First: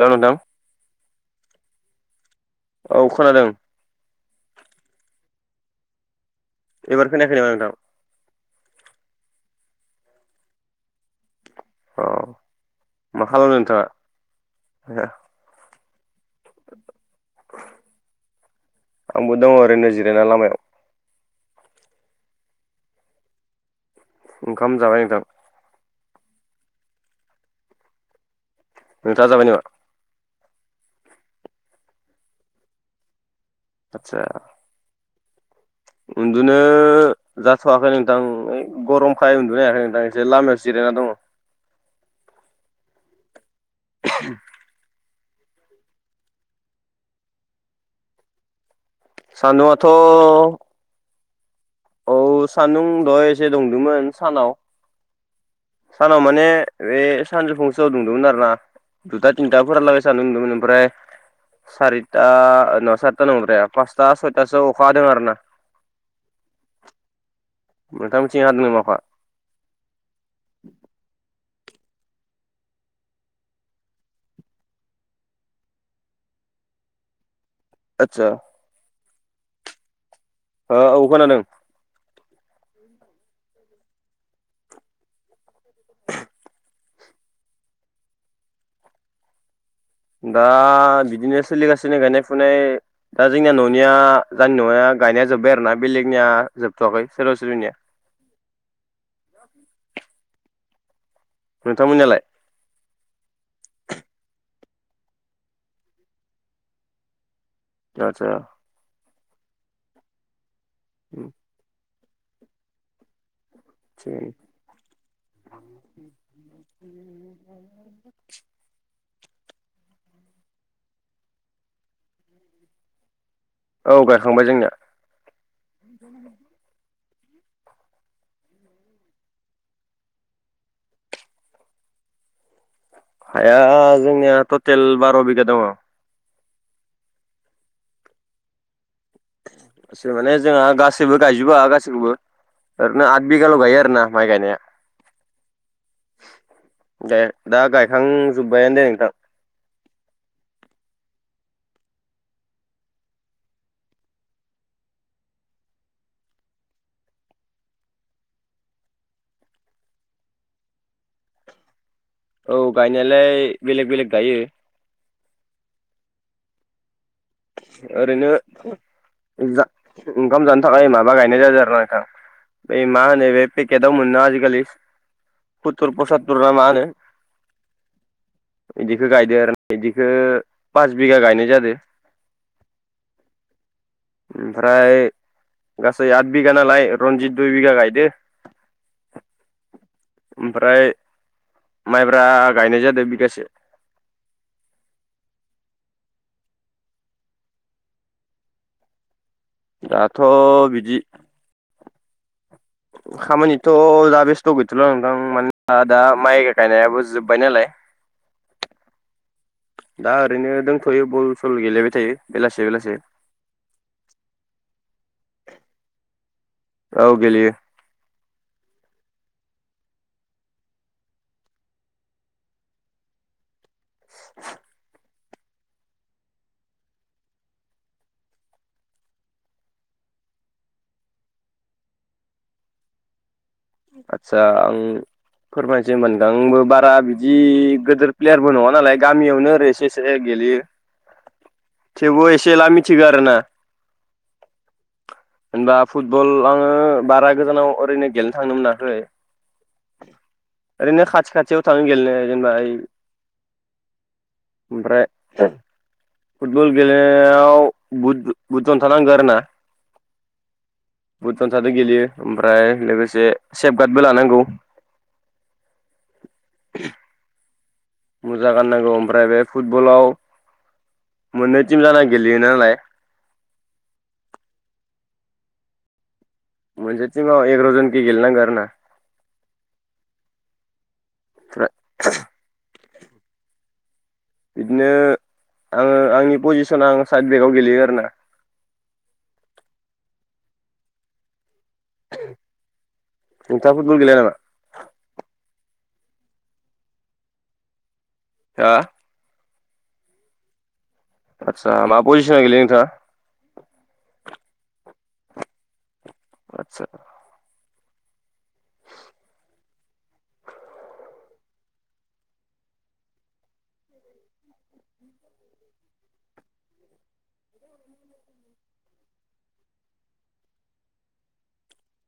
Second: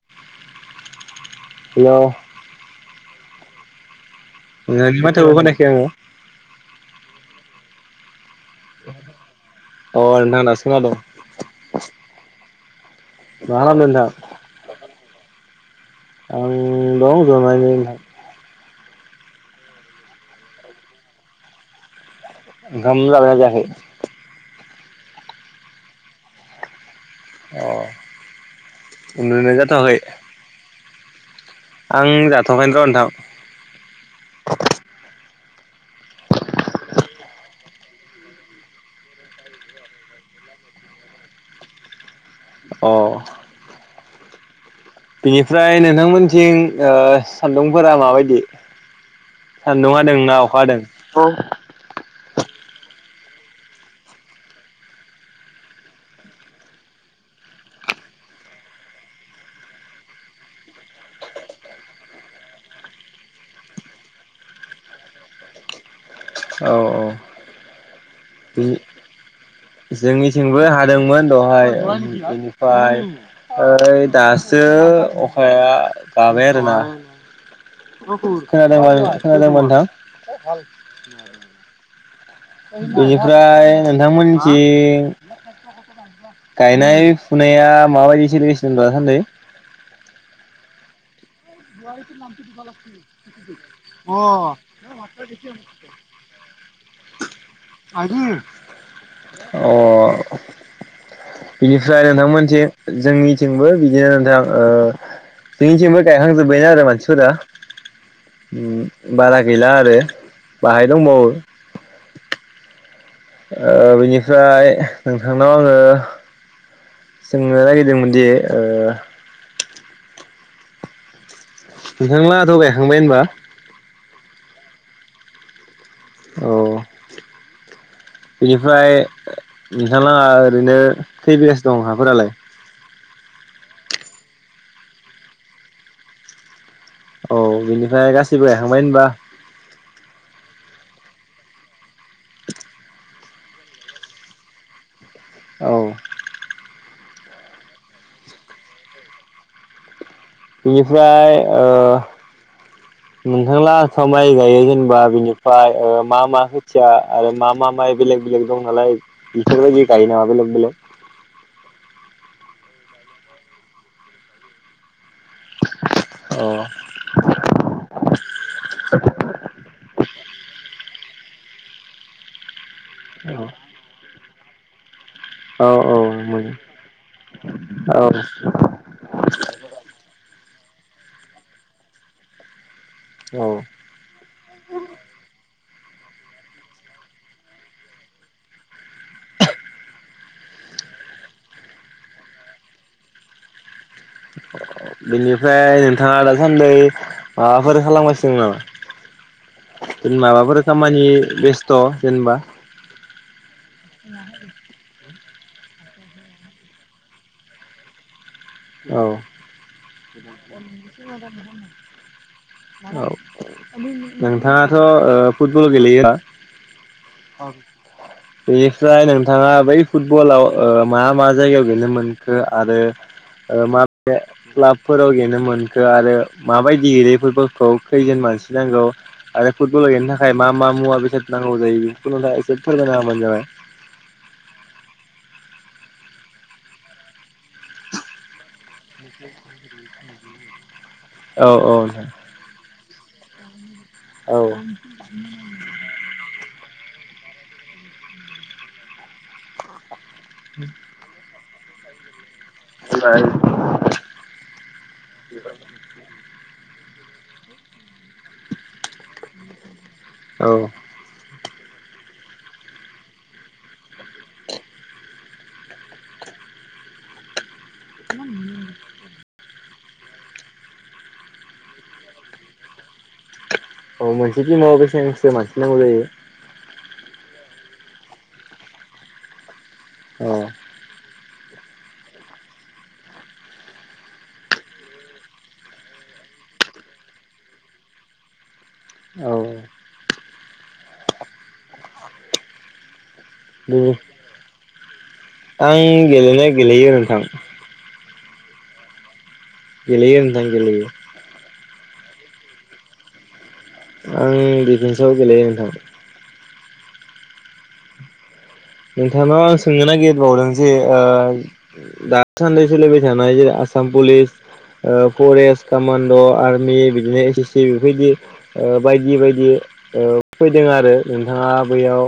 दों नोंथां हेलौ औ खोनादों। नोंनि माथोखौ खोनायाखै आङो। एबार खोनायाखैना मा नोंथां अ नोंथां दासो खोनादों। अ मा खालामदों नोंथाङा। आया आं दं जनानै नोंथां आंबो दङ ओरैनो जिरयना लामायाव ओंखाम जाबाय ना जायाखै। ओंखाम जाबाय नोंथां। अ नोंथाङा जाबाय उन्दुनाय नामा जाथवाखै आं जाथ'बायनथ' ओन्थां। आतसा। उन्दुनो जाथवाखै नोंथां गरमखाय उन्दुनो हाखै नोंथां एसे लामायाव जिरायना दङ [inaudible] अ [unintelligible] बिनिफ्राय नोंथांमोनथिं ओ सान्दुंफोरा माबायदि। सान्दुंआथ' सान्दुं हादों ना अखा हादों औ सान्दुं दहाय एसे दुंदोंमोन सानाव। सानाव माने बे सानजौ फुंसमावआव दुंदोंमोन आरोना दुथा तिन्था फोरहालागे सान्दुं दुगो ओमफ्राय। सारिथा नङा सारिथा नंद्राया पासथा सयथासोआव अखा हादों आरो ना। [inaudible] औ नोंथांमोनथिं हादों नामा अखा। जोंनिथिंबो हादोंमोन दहाय बेनिफ्राय ओइ दासो अखाया गाबाय आरो ना [inaudible] आदसा खोनादोंबा खोनादोंबा नोंथां ओ औ खोनादों बिनिफ्राय नोंथां मोननिथिं गायनाय फुनाया माबायदि सोलिगसिनो दासान्दै दा बिदिनो। सोलिगासिनो गायनाय फुनाय दा जोंनिया न'निया जानि न'निया गायनाया जोब्बाय आरोना बेलेगनिया जोबथ'वाखै सोरबा सोरबिनिया। [unintelligible] [inaudible] अ बिनिफ्राय नोंथांमोननियालाय नोंथांमोनथि जोंनिथिंबो बिदिनो नोंथां ओ जोंनिथिंबो गायखांजोब्बायानो आरो मानसिफोरा। गाजा। उम बारा गैला आरो बाहाय दंबावो। ओ थिगानो बिनिफ्राय नोंथांनाव आंङो सोंनो नागिरदोंमोनदि ओ नोंथांलाहा थ' गायखांबाय होनबा। औ गायखांबाय जोंनिया। औ [inaudible] बेनिफ्राय। नोंथां लोंहालाय ओरैनो खै बिगासो दं हाफोरालाय। हाया जोंनिया टटेल बार' बिगा दङ। औ बिनिफ्राय गासिबो गायखांबाय होनबा। सोर माने जोंहा गासैबो गायजोबा गासैखौबो। ओरैनो आद बिगाल' गायो आरोना माइ गायनाया। औ दा गायखांजोब्बायानो दे नोंथां, बेनिफ्राय ओ [inaudible] नोंथांलोंहा [unintelligible] माइ गायो जेनेबा बिनिफ्राय मा मा खोथिया आरो मा मा माइ बेलेग। बेलेग दं नालाय बिफोर बायदि गायो नामा? बेलेग बेलेग [inaudible] औ गायनायालाय बेलेग बेलेग गायो। औ। ओरैनो जा ओंखाम जानो। ओइ माबा गायनाय जादों आरोना नोंथां बे मा होनो बे पेकेटाव मोनोना आजि खालि। औ पुतुर पसातुर ना मा होनो। औ इदिखो गायदो आरो ना इदिखो पास बिगा गायनाय जादो, औ ओमफ्राय गासै आद बिघा नालाय रनजित दुइ बिघा गायदो। ओमफ्राय माइब्रा गायनाय जादो बिगासे। बेनिफ्राय नोंथाङा दासान्दै माबाफोर खालामगासिनो नामा? दाथ' माबाफोर बिदि खामानि बेस्थ जेनेबा, खामानिथ' दा बेस्थ' गैथला आं। ओं मानोना दा माइ गायनायाबो जोब्बाय नालाय। औ, दा ओरैनो दोंथ'यो बल सल गेलेबाय थायो बेलासे बेलासे औ नोंथाङाथ' ओ फुटबल गेलेयो, औ गेलेयो ओमफ्राय नोंथांङा बै फुटबलाव मा मा जायगायाव गेलेनो मोनखो आरो ओ माबे क्लाबफोराव गेनो मोनखो आरो माबायदि गेयो फुटबलखौ खैजोन मानसि नांगौ आरो फुटबलाव गेलेनो थाखाय मा? मा मा मुवा बेसाद नांगौ जायो जिखुनुजा एसे फोरमायना होबानो जाबाय। आदसा आं फोरमायनोसै होनबा आंबो बारा बिदि गिदिर प्लेयारबो नङा नालाय गामियावनो ओरै एसे एसे गेलेयो, औ औ। थिगारोना। औ। फुटबल आङो बारा गोजानाव ओरैनो गेलेनो थांनो मोनाखै। ओरैनो खाथि खाथियाव थांङो गेलेनो, दोनबाय ओमफ्राय। फुटबल गेलेनायाव बुद‌ बुद‌ जनथा नांगौ आरो ना। औ। बुट जन्थादो गेलेयो ओमफ्राय लोगोसे सेफगार्डबो लानांगौ। [unintelligible] मुजा गाननांगौ ओमफ्राय बे फुटबलाव मोननै टिम जाना गेलेयो नालाय। औ मोनसे टिमा बेसेनसो मानसि नांगौजायो। मोनसे टिमाव एग्रा जन खि गेल नांगौ आरोना? औ। [unintelligible] बिदिनो आङो आंनि पजिसन आं साइदबेकआव गेलेयो आरोना। औ। ओन्थांआ फुटबल गेलया नामा। आं गेलेनाय गेलेयो होनोंथां ओ गेलेयो नोंथां गेलेयो आतसा मा पजिसना गेले नोंथाङा आं डिफेन्सआव गेलेनो थां आतसा नोंथांनाव आं सोंनो नागिरबावदों जे ओ दासान्दि सोलिबाय थानाय जे आसाम पुलिस ओ फरेस्ट कामान्ड' आर्मि बिदिनो एस एस सि बेफोरबायदि बायदि बायदि ओ फैदों आरो नोंथाङा बैयाव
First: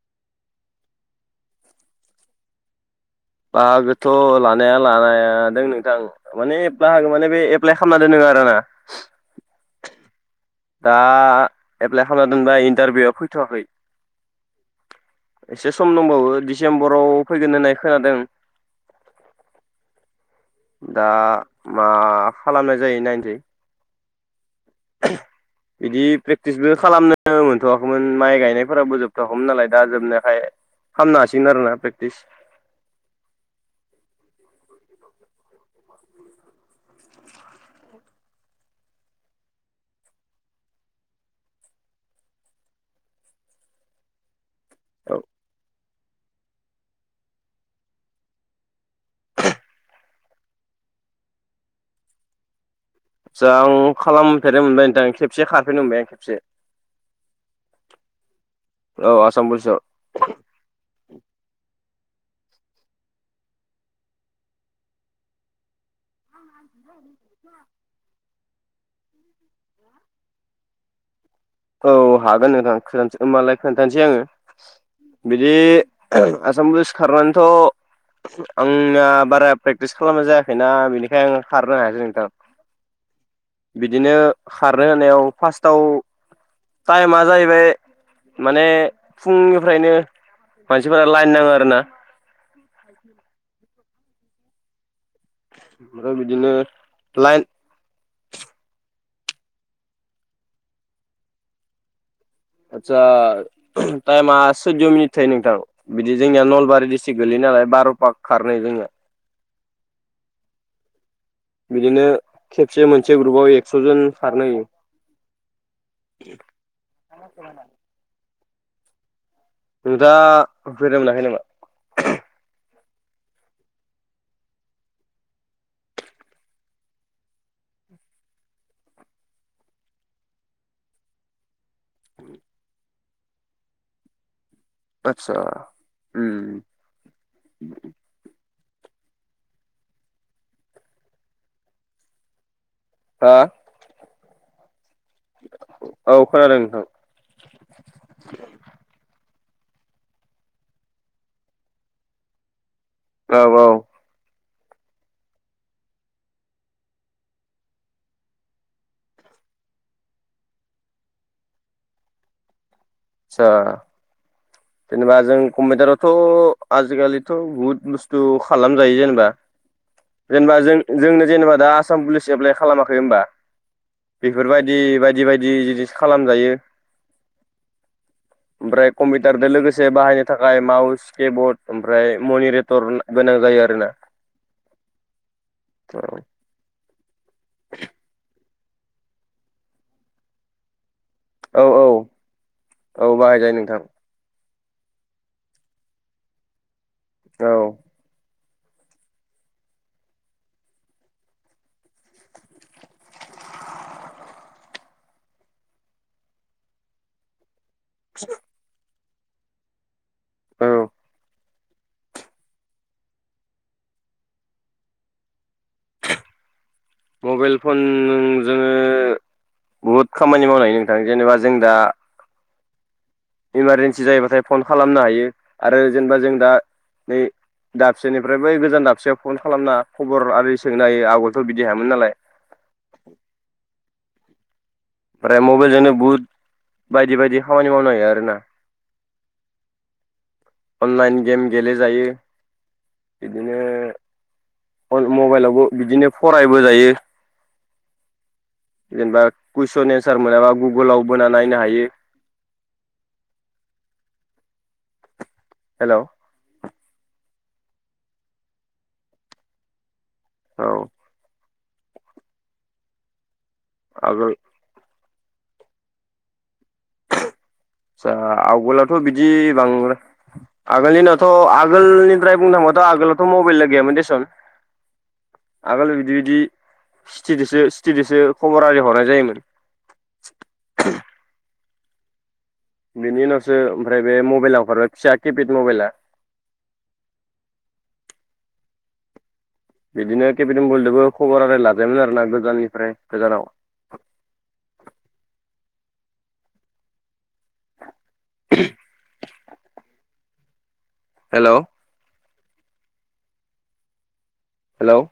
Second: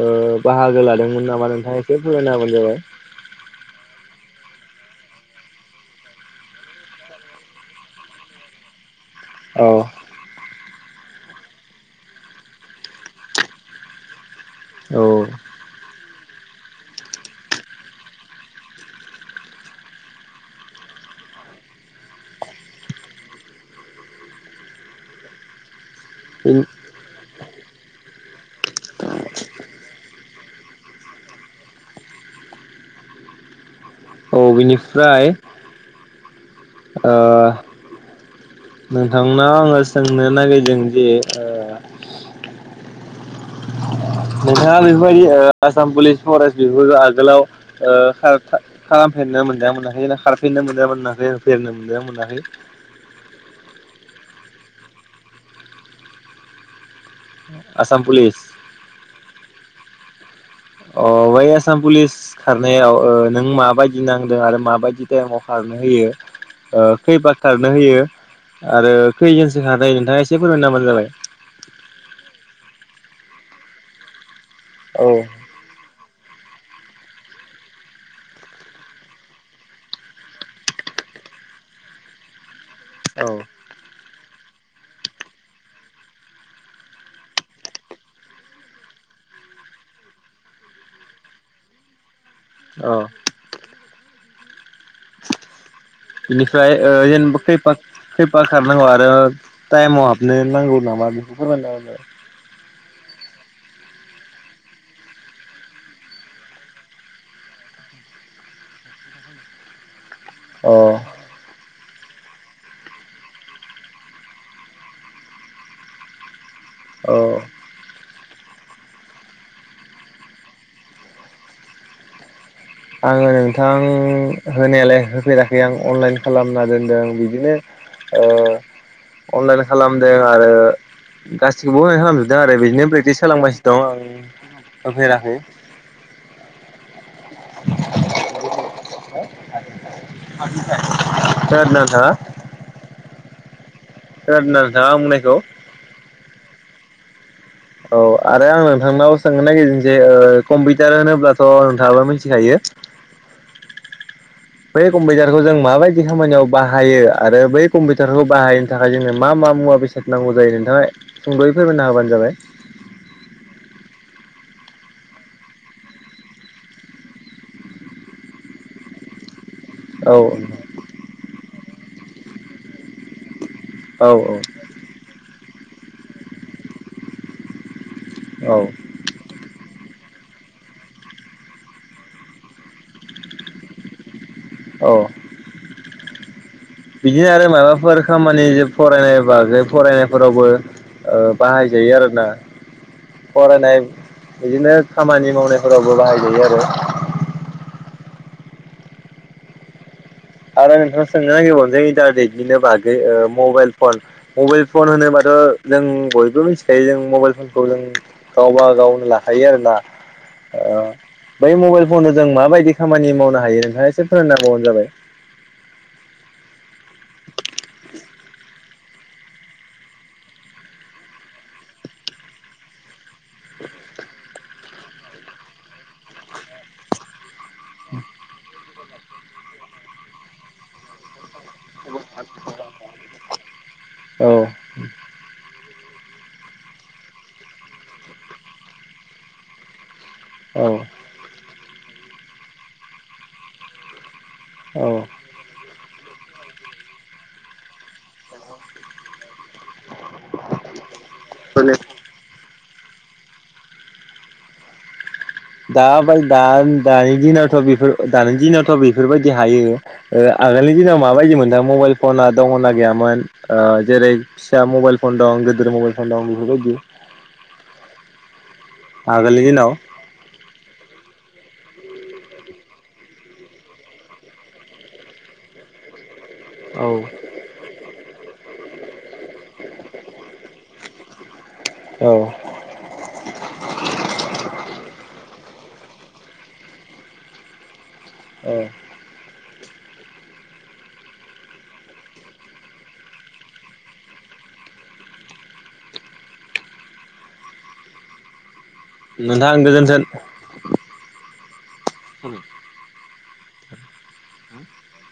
ओ बाहागो लोगो लादोंमोन नामा नोंथाङा एसे फोरायना होबानो जाबाय बाहागोथ लानाया लानायादों नोंथां माने बाहागो माने बे एप्लाइ खालामना दोनदों बारनाा [unintelligible] औ दा एप्लाइ खालामना दोनबाय इन्टारभिउआ फैथ'वाखै एसे सम दंबावो दिडिसेम्बराव फैगोन होननाय खोनादों दा मा खालामनाय जायो नायनोसै बिदि प्रेक्टिसबो खालामनो मोनथ'वाखैमोन माइ गायनायफोराबो जोबथा हमोन नालाय दा जोबनायखाय खालामनो हासिगोन आरोना प्रेकटिस लांदां औ बिनिफ्राय ओ नोंथांनाव आङो सोंनो नागिरदों जे ओ नोंथांआ औ बेफोरबायदिओ आसाम पुलिस फरेस्ट बेफोरखौ आगोलाव ओ खालामफेरनो मोनदोंना मोनाखै ना खारफेरनो मोनजा मोनाखै फेरनो मोनदोंना मोनाखै आदसा आं खालामफेरनो मोनबाय नोंथां खेबसे खारफेरनो मोनबाय आं खेबसे आसाम पुलिस औ आसाम फुलिसाव अ वाय आसाम पुलिस खारनायाव नों माबायदि नांदों आरो माबायदि टाइमाव खारनो होयो ओ खैबार खारनो होयो आरो खैजोनसोखथायायो नोंथाङा एसे फोरमायना होबानो जाबाय औ हागोन नोंथां खोनथानोसै होमबालाय खोन्थानोसै आङो औ बिदि आसाम पुलिस खारनानैथ' आंना बारा प्रेक्टिस खालामनाय जायाखैना बेनिखाय आं खारनो हायासै नोंथां औ बिदिनो खारनो होनायाव फार्स्टआव टाइमा जाहैबाय माने फुंनिफ्रायनो मानसिफोरा लाइन नाङो आरो ना? औ ओमफ्राय बिदिनो बिनिफ्राय ओ जेनब लाइन खैफार खारनांगौ आरो टाइमाव हाबनो नांगौ नामा बेखौ फोरमायनांगौ आरो। आदचसा टाइमा सैद मिनिट थायो नोंथां बिदि जोंनिया नलबारि डिस्ट्रिक्ट गोलैयो नालाय बार'फा खारनाय जाङो औ बिदिनो खेबसे मोनसे ग्रुपाव एक्सजन खारनो होयो मंा स औ न [inaudible] नोथाङा बेरायनो मोनाखै नामा आङो नोंथां होनायालाय होफेरेराखै आं अनलाइन खालामना दोनदों बिदिनो ओ अनलाइन खालामदों आरो गासिखौबो होनो खालामजोबदों आरो बिदिनो प्रेकटिस खालामगासिनो दं आं नुफेराखै आतसा ओम सोर न हा [unintelligible] हा सोर नों औ खोनादों नोंथां औ आरो आं नोंथांनाव सोंनो नागिरदोंसै ओ कम्पिउटार होनोब्लाथ' नोंथाङाबो मिथिखायो औ औ बै कम्पिउटारखौ जों माबायदि खामानियाव बाहायो आरो बै कम्पिउटारखौ बाहायनो थाखाय जोङो मा मा मुवा बेसाद नांगौ जायो नोंथाङा सुंदयै फोरमायना होबानो जाबाय सा जेनेबा जों कम्पिउटारावथ' आजिखालिथ' बुहुद बुस्थु खालामजायो जेनेबा औ जेनेबा जों जोंनो जेनेबा दा आसाम पुलिस एप्लाइ खालामाखै होनोमबा औ बेफोरबायदि बायदि बायदि जिनिस खालामजायो औ ओमफ्राय कमि टार लोगोसे बाहायनो थाखाय माउस किबर्ड ओमफ्राय मनिरेटर गोनां जायो आरोना औ बिदिनो आरो माबाफोर खामानि जे फरायनाय बागै फरायनायफोरावबो ओ औ औ बाहायजायो आरोना औ बाहायजायो फरायनाय नोंथां बिदिनो खामानि मावनायफोरावबो बाहायजायो आरो औ आरो नोंथाङा सोंनो नागिरबावनो जों इन्टारनेटनिनो बागै ओ मबाइल फन मबाइल फन होनोबा जों बयबो मिथिखायो जों मबाइल फ बेखौ जों गावबा गावनो लाखायो आरोना औ ओ बै मबाइल फननो जों माबायदि खामानि मावनो हायो नोंथाङा एसे फोरोंना होबानो जाबाय मबाइल फन जोङो बुहुद खामानि मावनाय नोंथां जेनेबा जों दा इमारजेन्सि जायोबाथाय फन खालामनो हायो आरो जेनेबा जों दा नै दाबसेनिफ्राय बै गोजान दाबसेयाव फन खालामना खबर आरि सोंनो हायो आगोलथ' बिदि हायामोन नालाय आ [inaudible] [inaudible] औ ओमफ्राय मबाइलजोंनो बुट बायदि बायदि खामानि मावनो हायो आरोना। औ अनलाइन गेम गेलेजायो औ बिदिनो। मबाइलावबो बिदिनो फरायबो जायो जेनेबा कुइसन एन्सार मोनाबा गुगोलाव बोना नायनो हायो [inaudible] दा हेल' औ दानि दिनावथ बेफोर दानि दिनावथ बेफोरबायदि हायो ओ आगोलनि दिनाव माबायदि मोन मबाइल फना दङना गैयामोन ओ जेरै आगोल फिसा मबाइल फन दं गोदोर मबाइल फन दं बेफोर बादि आसा आवगोलथ' बिदि आगोलनि दिनाव बांद्राय आगोलनि न थ' आगोलनिफ्राय बुंनो थाङोबाथ' आगोलावथ' मबाइलला गैयामोन देसुन आगोल बिदि बिदि औ सिथिदसो सिथिदोसो खबर आरि हरनाय जायोमोन औ बेनि उनावसो ओमफ्राय बे मबाइलाव [unintelligible] फिसा किपेड मबाइला औ बिदिनो केपिटबलदबो खबर आरो लाजायोमोन आरोना गोजाननिफ्राय गोजानाव [unintelligible] [unintelligible] नोंथां गोजोनथोन। हेल'। हेलौ